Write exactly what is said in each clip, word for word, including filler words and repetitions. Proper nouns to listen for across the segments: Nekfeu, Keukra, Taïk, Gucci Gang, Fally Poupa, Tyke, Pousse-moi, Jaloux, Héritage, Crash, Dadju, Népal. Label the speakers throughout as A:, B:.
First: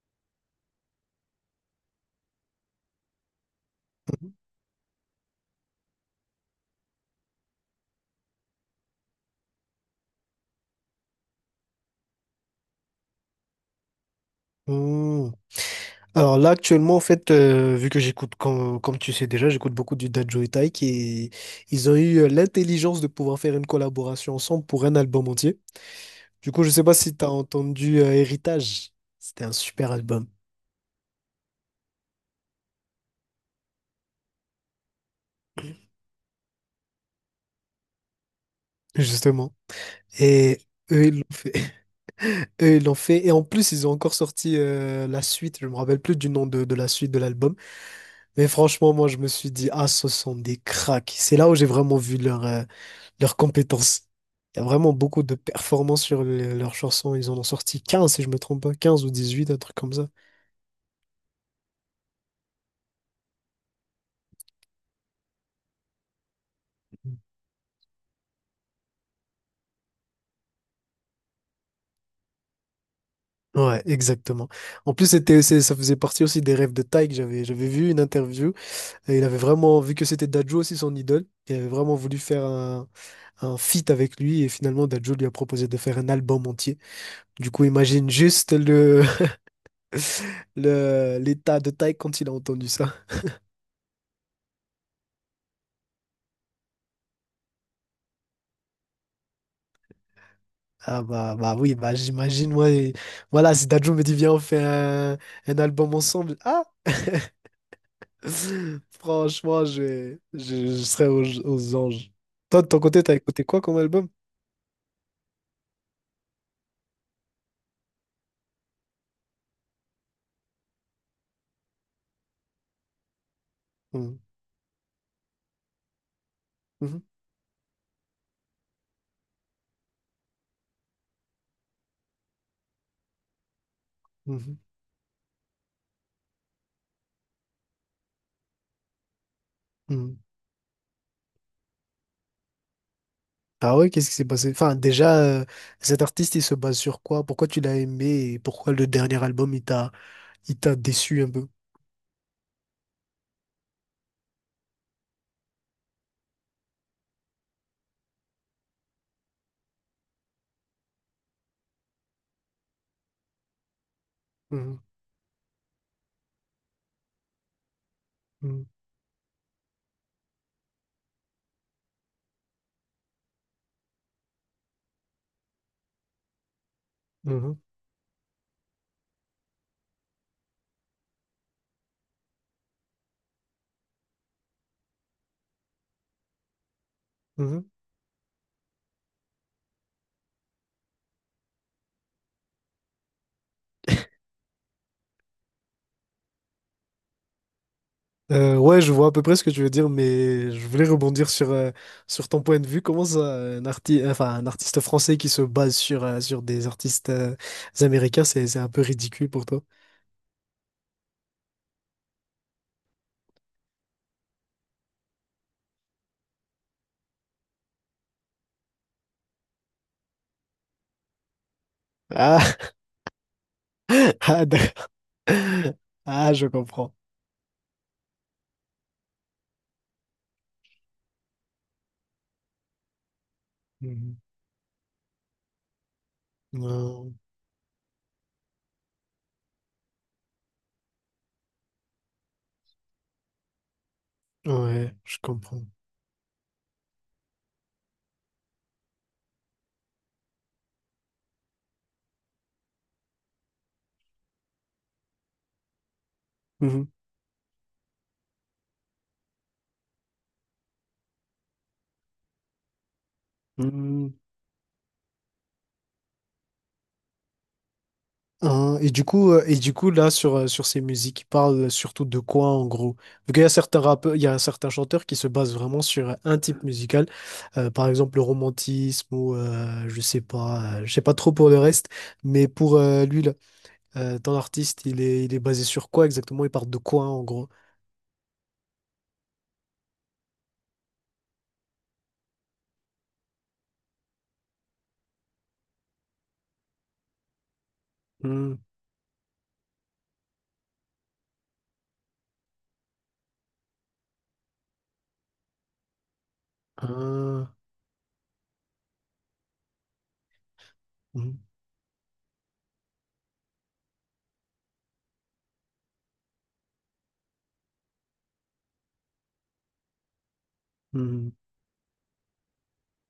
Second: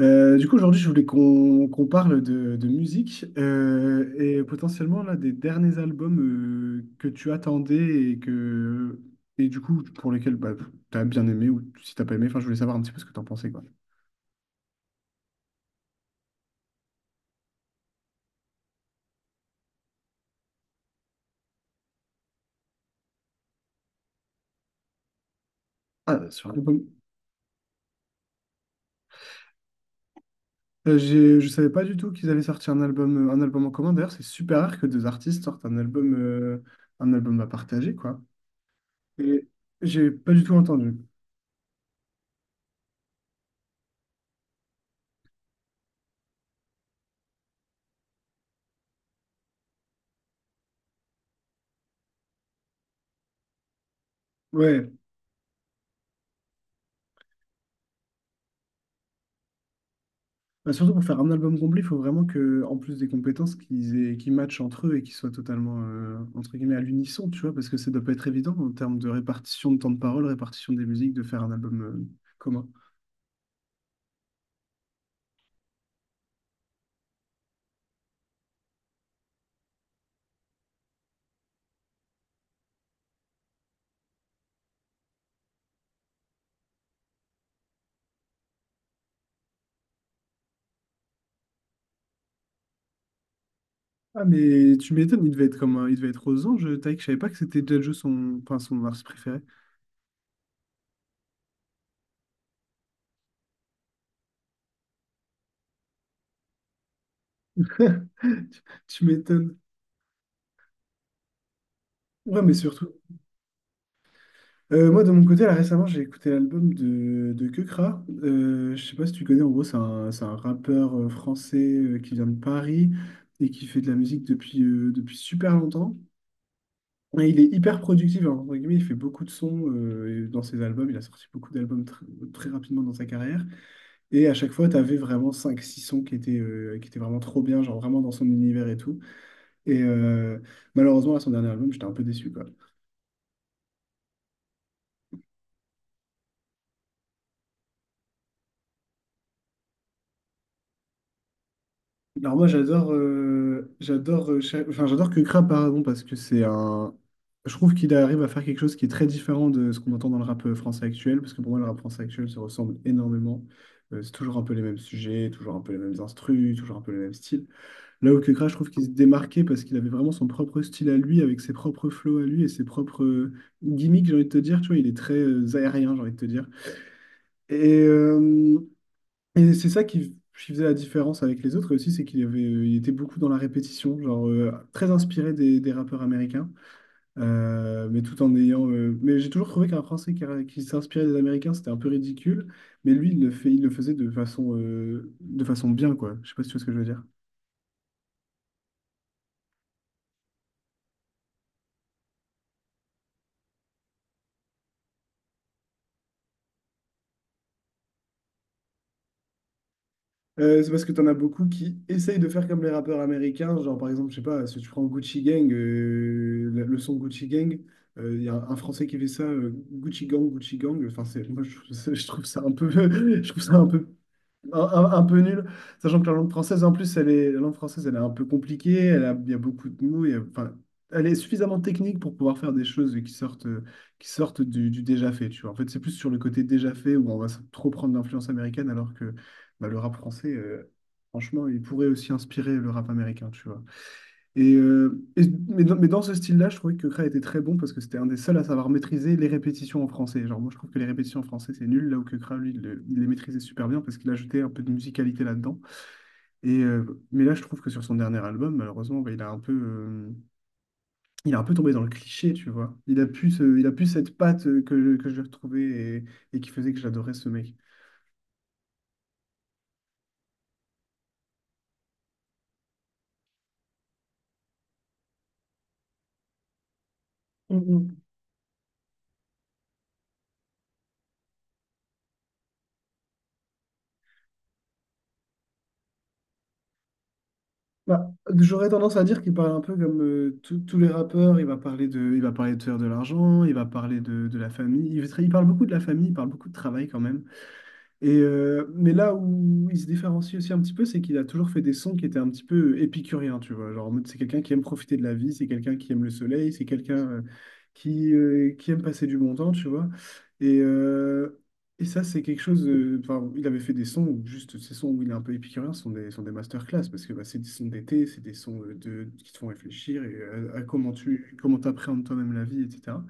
A: Euh, du coup, aujourd'hui, je voulais qu'on qu'on parle de, de musique euh, et potentiellement là, des derniers albums euh, que tu attendais et, que, et du coup pour lesquels bah, tu as bien aimé ou si t'as pas aimé. Enfin, je voulais savoir un petit peu ce que tu en pensais, quoi.
B: Hmm. Alors là, actuellement, en fait, euh, vu que j'écoute, comme, comme tu sais déjà, j'écoute beaucoup du Dadju et Taïk et ils ont eu euh, l'intelligence de pouvoir faire une collaboration ensemble pour un album entier.
A: Ah, sur
B: Du coup, je sais
A: l'album.
B: pas si tu as entendu euh, Héritage. C'était un super album,
A: Euh, j'ai- je savais pas du tout qu'ils avaient sorti un album, euh, un album en commun. D'ailleurs, c'est super rare que deux artistes sortent un album, euh, un album à partager, quoi. Et
B: justement.
A: j'ai pas du tout
B: Et
A: entendu.
B: eux, ils l'ont fait. Eux, ils l'ont fait. Et en plus, ils ont encore sorti euh, la suite. Je me rappelle plus du nom de, de la suite de l'album. Mais franchement, moi, je me suis dit, ah, ce sont des cracks. C'est là où j'ai vraiment vu leur, euh, leurs compétences. Il y a
A: Ouais.
B: vraiment beaucoup de performances sur le- leurs chansons. Ils en ont sorti quinze si je me trompe pas, quinze ou dix-huit un truc comme ça.
A: Bah, surtout pour faire un album complet, il faut vraiment que, en plus des compétences, qu'ils aient, qu'ils matchent entre eux et qu'ils soient totalement, euh, entre guillemets, à l'unisson, tu vois, parce que ça doit pas être évident en termes de répartition de temps de parole, répartition des musiques, de faire un album, euh, commun.
B: Ouais, exactement. En plus, c'était, c'est- ça faisait partie aussi des rêves de Tyke. J'avais, j'avais vu une interview et il avait vraiment, vu que c'était Dadju aussi son idole, il avait vraiment voulu faire un, un feat avec lui et finalement Dadju lui a proposé de faire un album entier. Du coup, imagine juste le, le, l'état de Tyke quand il a entendu ça.
A: Ah, mais tu m'étonnes, il devait être comme un- il devait être aux anges, Taïk. Je savais pas que c'était déjà son, enfin, son artiste préféré.
B: Ah bah, bah oui, bah j'imagine, moi, et- voilà, si Dadju me dit, viens, on fait un, un album ensemble, ah,
A: Tu m'étonnes.
B: franchement, je, vais- je, je serais aux, aux anges.
A: Non, mais
B: Toi, de ton
A: surtout.
B: côté, t'as écouté quoi comme album?
A: Euh, moi, de mon côté, là, récemment, j'ai écouté l'album de, de Keukra. Euh, je sais pas si tu connais, en gros, c'est un, c'est un rappeur euh, français euh, qui vient de Paris et qui fait de la
B: Mhm.
A: musique depuis, euh, depuis super longtemps.
B: mhm,
A: Et il est hyper productif, hein, entre guillemets, il fait beaucoup de sons euh, et dans ses albums. Il a sorti beaucoup d'albums tr- très rapidement dans sa carrière. Et à chaque
B: mhm,
A: fois, tu avais vraiment cinq six sons qui étaient, euh, qui étaient vraiment trop bien, genre vraiment dans son univers et tout. Et
B: mhm.
A: euh, Malheureusement, à son dernier album, j'étais un peu déçu, quoi.
B: Ah ouais, qu'est-ce qui s'est passé? Enfin, déjà, euh, cet artiste, il se base sur quoi? Pourquoi tu l'as aimé et pourquoi le dernier album, il t'a, il t'a déçu un peu?
A: Alors moi j'adore euh, j'adore euh, cha- enfin j'adore que Kra, pardon parce que c'est un je trouve qu'il arrive à faire quelque chose qui est très différent de ce qu'on entend dans le rap euh, français actuel parce que pour moi le rap français actuel se ressemble énormément. Euh, c'est toujours un peu les mêmes
B: Mhm,
A: sujets, toujours un peu les mêmes instrus, toujours un peu les mêmes styles, là où que Kra, je
B: mhm,
A: trouve qu'il se démarquait parce qu'il avait vraiment son propre style à lui avec ses propres flows à lui et ses propres euh, gimmicks, j'ai envie de te dire, tu vois, il est très euh, aérien, j'ai envie de te dire
B: mhm,
A: et euh, et c'est ça qui, qui faisait la différence avec les autres aussi, c'est qu'il avait, il était beaucoup dans la répétition, genre euh, très inspiré des, des rappeurs américains,
B: mhm.
A: euh, mais tout en ayant. Euh, mais j'ai toujours trouvé qu'un Français qui, qui s'inspirait des Américains, c'était un peu ridicule, mais lui, il le fait, il le faisait de façon, euh, de façon bien, quoi. Je sais pas si tu vois ce que je veux dire.
B: Euh, ouais, je vois à peu près ce que tu veux dire, mais je voulais rebondir sur, euh, sur ton point de vue. Comment ça, un arti- enfin, un artiste français qui se base sur, euh, sur des artistes euh, américains, c'est, c'est un peu ridicule pour toi.
A: Euh, c'est parce que t'en as beaucoup qui essayent de faire comme les rappeurs américains, genre par exemple, je sais pas, si tu prends Gucci Gang, euh, le le son Gucci Gang, euh, il y a un Français qui fait ça, euh, Gucci Gang, Gucci Gang, enfin c'est, moi je, trouve ça, je trouve ça un
B: Ah,
A: peu, je trouve ça un peu
B: ah,
A: un,
B: d'accord.
A: un- un peu nul, sachant que la langue
B: Ah, je
A: française, en
B: comprends.
A: plus, elle est, la langue française, elle est un peu compliquée, elle a, il y a beaucoup de mots, il y a- enfin, elle est suffisamment technique pour pouvoir faire des choses qui sortent, qui
B: Mhm.
A: sortent du, du déjà fait, tu vois. En fait, c'est plus sur le côté déjà fait
B: Euh,
A: où on va s- trop prendre l'influence américaine, alors que bah, le rap français, euh, franchement, il pourrait aussi inspirer le rap américain, tu vois. Et,
B: ouais,
A: euh,
B: je
A: et- mais,
B: comprends.
A: dans, mais dans ce style-là, je trouvais que Kra était très bon parce que c'était un des seuls à savoir maîtriser les répétitions en français. Genre, moi, je trouve que les répétitions en français, c'est nul, là où que Kra, lui, il, le- il les maîtrisait super bien parce qu'il ajoutait un peu de musicalité là-dedans. Et, euh, mais là, je trouve que sur son dernier album, malheureusement, bah, il a un peu, euh, il a un peu tombé dans le cliché, tu vois. Il a plus, ce- il a plus cette
B: Mhm.
A: patte euh, que, que je lui retrouvais et, et qui faisait que j'adorais ce mec.
B: Hein, et du coup, euh, et du coup, là, sur, euh, sur ces musiques, ils parlent surtout de quoi, en gros? Vu qu'il y a certains rappeurs, il y a certains chanteurs qui se basent vraiment sur euh, un type musical, euh, par exemple le romantisme ou euh, je sais pas, euh, je sais pas trop pour le reste, mais pour euh, lui, là, euh, ton artiste, il est, il est basé sur quoi exactement? Il parle de quoi, en gros?
A: Bah, j'aurais tendance à dire qu'il parle un peu comme euh, tous tous les rappeurs. Il va parler de, il va parler de faire de l'argent, il va parler de, de la famille. Il, va- il parle beaucoup de la famille, il parle beaucoup de travail quand même. Et
B: Hmm.
A: euh, mais là où il se différencie aussi un petit peu, c'est qu'il a toujours fait des sons qui étaient un petit peu épicuriens, tu vois. Genre, en mode, c'est quelqu'un qui aime profiter de la vie, c'est quelqu'un qui aime le soleil, c'est quelqu'un euh,
B: hein,
A: qui, euh, qui aime passer du bon temps, tu vois. Et,
B: hmm,
A: euh, et ça, c'est quelque chose. euh, Enfin, il avait fait des sons, où juste ces sons où il est un peu épicurien, sont des, sont des masterclass, parce que bah, c'est des sons d'été, c'est des sons euh, de, qui te font réfléchir et, à, à comment
B: hmm,
A: tu comment t'appréhendes toi-même la vie, et cætera.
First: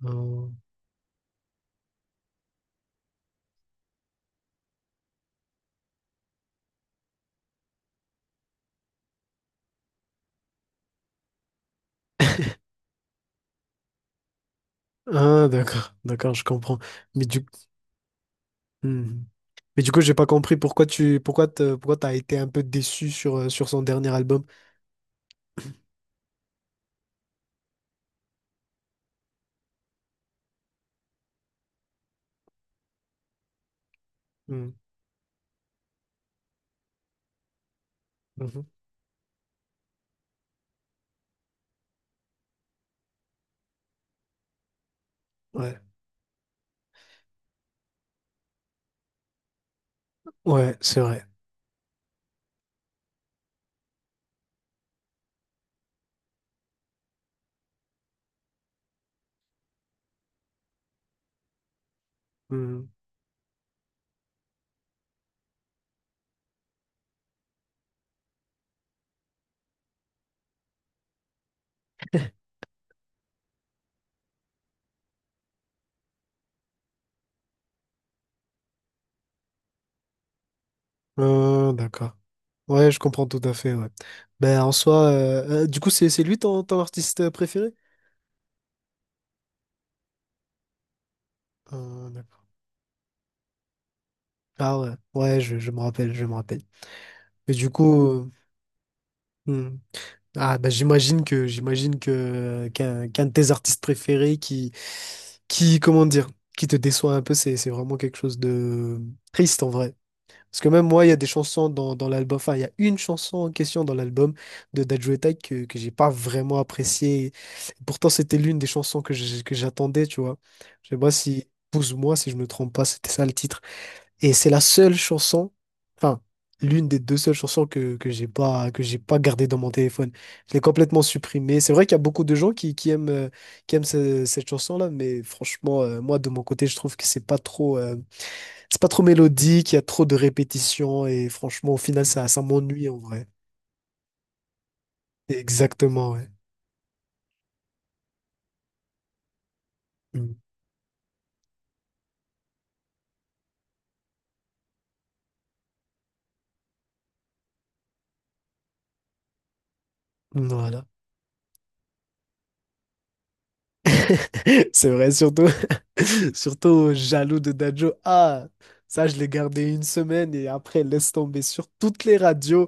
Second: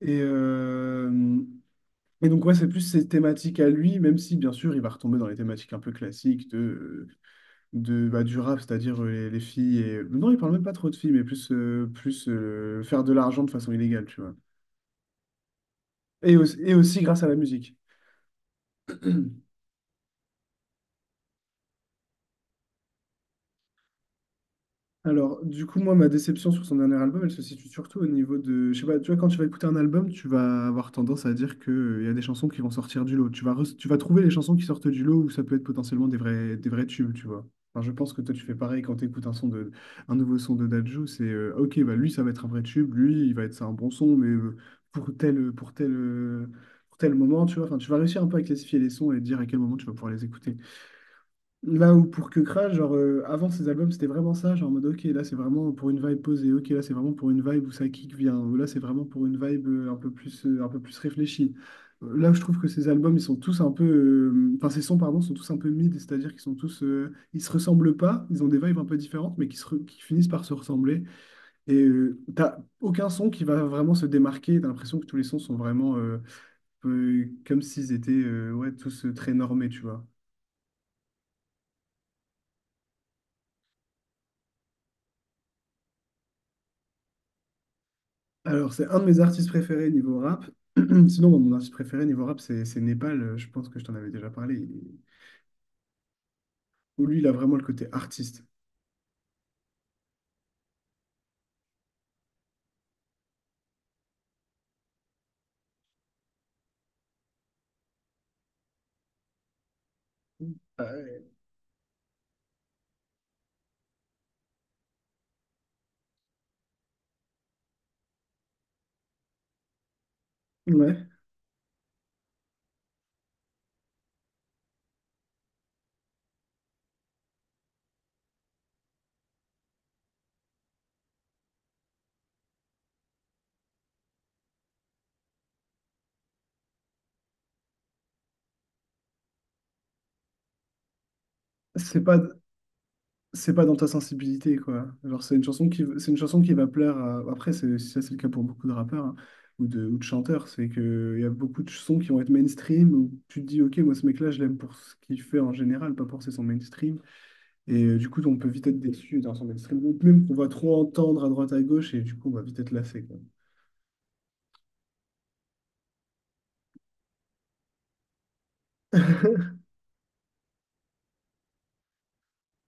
A: Et,
B: hein.
A: euh, et donc, ouais, c'est plus ses thématiques à lui, même si, bien sûr, il va retomber dans les thématiques un peu classiques de, euh, de, bah, du rap, c'est-à-dire euh, les, les filles. Et... euh, Non, il parle même pas trop de filles, mais plus, euh, plus euh, faire de l'argent de façon illégale, tu vois.
B: Ah, d'accord, d'accord,
A: Et
B: je
A: aussi, et
B: comprends.
A: aussi grâce
B: Mais
A: à la
B: du
A: musique.
B: Mhm. Mais du coup, j'ai pas compris pourquoi tu pourquoi te- pourquoi t'as été un peu déçu sur, euh, sur son dernier album.
A: Alors, du coup, moi, ma déception sur son dernier album, elle se situe surtout au niveau de, je sais pas, tu vois, quand tu vas écouter un album, tu vas avoir tendance à dire que euh, il y a des chansons qui vont sortir du lot. Tu vas, re- tu vas trouver les chansons qui
B: Mhm.
A: sortent du lot où ça peut être potentiellement des vrais, des vrais tubes, tu vois. Enfin, je pense que toi, tu fais
B: Mhm.
A: pareil quand tu écoutes un son de, un nouveau son de Dadju, c'est, euh, ok, bah lui, ça va être un vrai tube, lui, il va être c'est un bon son, mais euh, pour tel, pour
B: Ouais,
A: tel, euh, pour tel moment, tu vois. Enfin, tu vas réussir un peu à classifier les sons et dire à quel moment tu vas pouvoir les écouter.
B: ouais, c'est vrai.
A: Là où pour que Crash, genre euh, avant ses albums, c'était vraiment ça, genre en mode ok, là c'est vraiment pour une vibe posée, ok, là c'est vraiment pour une vibe où ça kick vient, ou là c'est vraiment pour une vibe euh, un peu plus, euh, un peu plus réfléchie. Euh, Là, je trouve que ces
B: Mhm.
A: albums, ils sont tous un peu, euh, enfin ces sons, pardon, sont tous un peu mid, c'est-à-dire qu'ils sont tous, euh, ils se ressemblent pas, ils ont des vibes un peu différentes, mais qui, se re- qui finissent par se ressembler. Et euh, t'as aucun son qui va vraiment se démarquer, t'as l'impression que tous les sons sont vraiment euh, euh, comme s'ils étaient euh, ouais, tous euh, très normés, tu vois.
B: Euh, d'accord. Ouais, je comprends tout à fait, ouais. Ben en soi, euh, euh, du coup, c'est c'est lui ton, ton artiste euh, préféré?
A: Alors, c'est un de mes artistes préférés niveau rap. Sinon, bon, mon artiste préféré
B: Euh,
A: niveau rap,
B: d'accord.
A: c'est c'est Népal. Euh, Je pense que je t'en avais déjà parlé.
B: Ah ouais,
A: Il-
B: ouais, je, je me rappelle, je me rappelle.
A: où lui, il a
B: Mais
A: vraiment le
B: du
A: côté
B: coup,
A: artiste.
B: euh, Ah bah j'imagine que j'imagine que qu'un qu'un de tes artistes préférés qui qui comment dire qui te déçoit un peu c'est c'est vraiment quelque chose de triste en vrai parce que même moi il y a
A: Euh,
B: des chansons dans, dans l'album enfin il y a une chanson en question dans l'album de Dajuetai que que j'ai pas vraiment appréciée pourtant c'était l'une des chansons que j'ai- que j'attendais tu vois je sais
A: ouais.
B: pas si Pousse-moi si je me trompe pas c'était ça le titre et c'est la seule chanson, enfin, l'une des deux seules chansons que, que j'ai pas, que j'ai pas gardée dans mon téléphone. Je l'ai complètement supprimée. C'est vrai qu'il y a beaucoup de gens qui, qui aiment, euh, qui aiment ce- cette chanson-là, mais franchement, euh, moi, de mon côté, je trouve que c'est pas trop, euh, c'est pas trop mélodique, il y a trop de répétitions, et franchement, au
A: C'est
B: final,
A: pas,
B: ça, ça m'ennuie en vrai.
A: c'est pas dans ta sensibilité, quoi. Genre, c'est une chanson qui, c'est
B: Exactement,
A: une
B: ouais.
A: chanson qui va plaire à- Après, c'est, si ça, c'est le cas pour beaucoup de rappeurs hein, ou de, ou de
B: Mm.
A: chanteurs. C'est que il y a beaucoup de sons qui vont être mainstream où tu te dis, OK, moi, ce mec-là, je l'aime pour ce qu'il fait en général, pas pour ses sons mainstream. Et euh, du coup, on peut vite être déçu d'un son mainstream, ou même qu'on va trop
B: Voilà.
A: entendre à droite à gauche, et du coup, on va vite être lassé, quoi.
B: C'est vrai, surtout, surtout jaloux de Dadjo. Ah, ça, je l'ai gardé une semaine et après, laisse tomber sur toutes les radios.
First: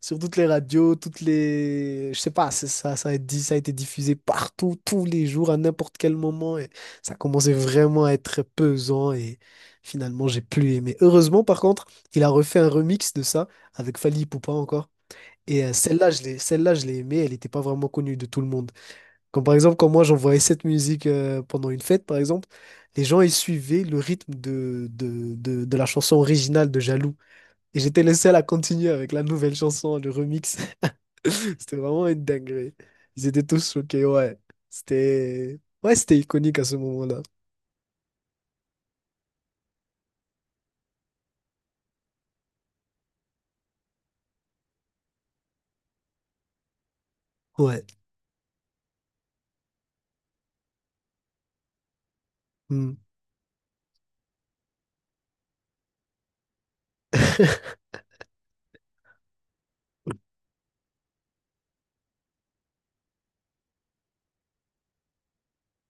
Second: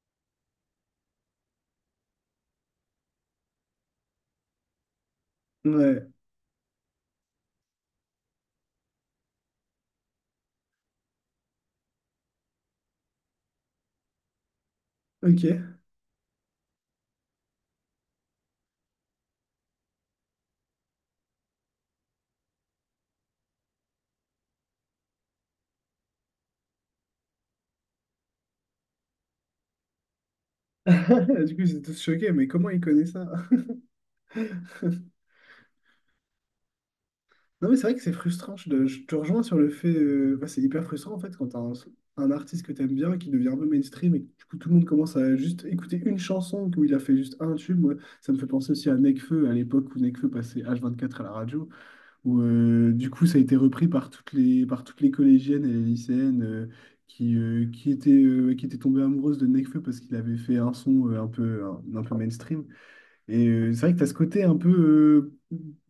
B: sur toutes les radios, toutes les... Je sais pas, c'est ça, ça a été, ça a été diffusé partout, tous les jours, à n'importe
A: Ouais,
B: quel moment. Et ça commençait vraiment à être pesant et finalement, j'ai plus aimé. Heureusement, par contre, il a refait un remix de ça avec Fally Poupa encore. Et euh,
A: ok.
B: celle-là, je l'ai, celle-là, je l'ai aimée, elle n'était pas vraiment connue de tout le monde. Comme par exemple, quand moi, j'envoyais cette musique euh, pendant une fête, par exemple, les gens, ils suivaient le rythme de, de, de, de la chanson originale de Jaloux. Et j'étais le seul à continuer avec la nouvelle chanson, le remix.
A: Du coup, ils
B: C'était
A: étaient tous
B: vraiment une
A: choqués, mais comment
B: dinguerie.
A: il connaît ça?
B: Ils étaient tous choqués, ouais. C'était... Ouais, c'était iconique à ce moment-là.
A: Non, mais c'est vrai que c'est frustrant. Je, te je te rejoins sur le fait. Euh, bah, c'est hyper frustrant en fait quand t'as un, un artiste que t'aimes bien qui devient un peu mainstream et que du coup tout le monde commence à juste écouter une chanson où il a fait juste un tube.
B: Ouais.
A: Moi, ça me fait penser aussi à Nekfeu à l'époque où Nekfeu passait H vingt-quatre à la radio, où euh,
B: Hmm.
A: du coup ça a été repris par toutes les, par toutes les collégiennes et les lycéennes euh, qui, euh, qui étaient, euh, qui étaient tombées amoureuses de Nekfeu parce qu'il avait fait un son euh, un peu, un, un peu mainstream. Et euh, c'est vrai que tu as ce côté un peu euh,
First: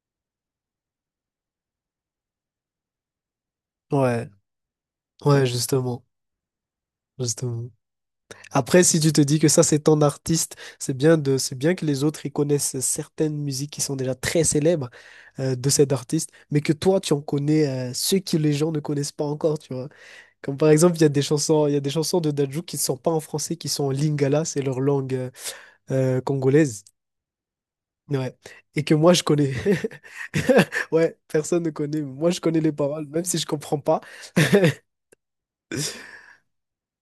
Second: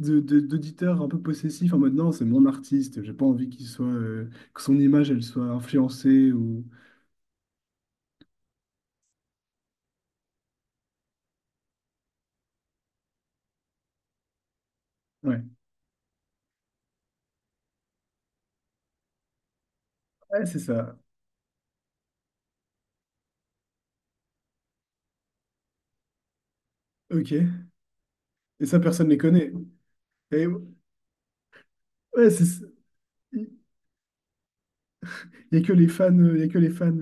A: de, de- d'auditeur un peu possessif en mode non, c'est mon artiste, j'ai pas envie qu'il soit, euh,
B: Ouais,
A: que son image elle soit
B: ouais, justement,
A: influencée ou.
B: justement. Après, si tu te dis que ça, c'est ton artiste, c'est bien de, c'est bien que les autres, ils connaissent certaines musiques qui sont déjà très célèbres
A: Ouais,
B: euh, de cet artiste, mais que toi, tu en connais euh, ceux que les gens ne connaissent pas encore, tu vois.
A: ouais,
B: Comme
A: c'est
B: par
A: ça.
B: exemple, il y a des chansons, il y a des chansons de Dadju qui ne sont pas en français, qui sont en lingala, c'est leur langue euh, euh, congolaise.
A: Ok. Et
B: Ouais.
A: ça,
B: Et que
A: personne ne
B: moi,
A: les
B: je
A: connaît.
B: connais.
A: Et
B: Ouais, personne ne connaît. Mais
A: ouais,
B: moi, je
A: c'est
B: connais
A: ça.
B: les paroles, même si je comprends pas.
A: Il n'y a que les fans, il y a que les fans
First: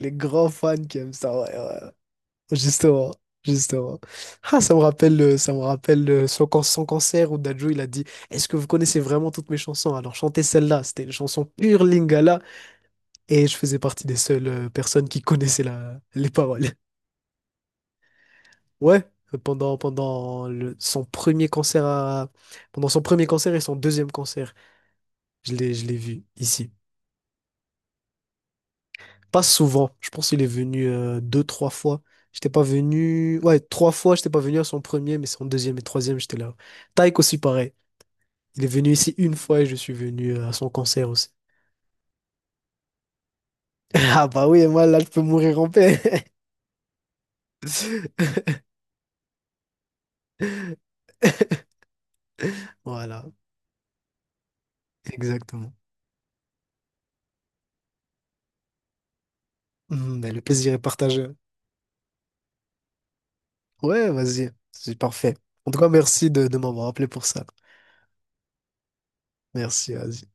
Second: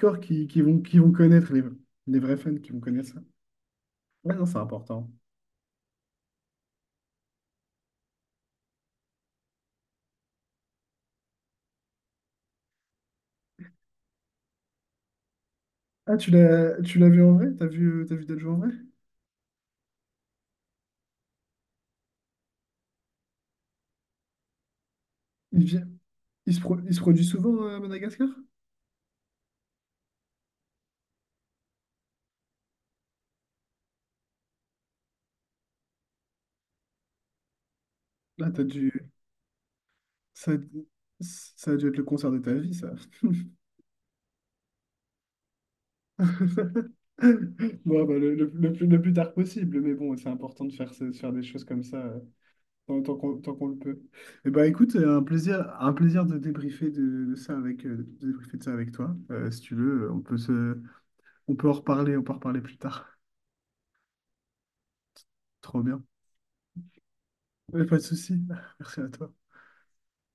B: Les
A: qui,
B: grands
A: qui vont,
B: fans
A: qui
B: qui
A: vont
B: aiment ça, ouais,
A: connaître, les,
B: ouais, ouais.
A: les vrais fans qui vont connaître
B: Justement,
A: ça.
B: justement.
A: Ouais, non, c'est
B: Ah, ça me
A: important.
B: rappelle, euh, ça me rappelle euh, son, can- son cancer où Dadju, il a dit, est-ce que vous connaissez vraiment toutes mes chansons? Alors, chantez celle-là. C'était une chanson pure Lingala. Et je faisais partie des seules euh, personnes qui connaissaient la,
A: Ah, tu
B: les paroles.
A: l'as, tu l'as vu en vrai? T'as vu, euh, t'as vu Dadju en vrai?
B: Ouais. Pendant, pendant le- son premier concert à- pendant son premier concert et son deuxième concert. Je
A: Il
B: l'ai, je
A: vient,
B: l'ai vu
A: il se,
B: ici.
A: pro- il se produit souvent euh, à Madagascar?
B: Pas souvent. Je pense qu'il est venu euh, deux, trois fois. J'étais pas venu. Ouais, trois fois, j'étais pas venu à son premier, mais son deuxième et troisième, j'étais là. Taïk aussi, pareil.
A: Là,
B: Il
A: t'as
B: est venu
A: dû,
B: ici une fois et je suis venu euh,
A: ça,
B: à son concert aussi.
A: ça a dû être le concert de ta vie, ça.
B: Ah bah oui, et moi là, je peux mourir en paix.
A: Bon, bah, le, le- le plus, le plus tard possible, mais bon, c'est important de faire, ce- de faire des choses comme ça. Euh, tant tant
B: Voilà,
A: qu'on tant qu'on le peut. Eh ben, écoute, euh, un plaisir,
B: exactement.
A: un plaisir de débriefer de, de ça avec, euh, de débriefer de ça avec toi. Euh, si tu veux, on
B: Mm, mais
A: peut
B: le plaisir
A: se,
B: est partagé.
A: on peut en reparler, on peut en reparler plus tard.
B: Ouais, vas-y. C'est parfait. En tout
A: Trop
B: cas,
A: bien.
B: merci de, de m'avoir appelé pour ça.
A: Ouais, pas de souci. Merci à toi.
B: Merci, vas-y.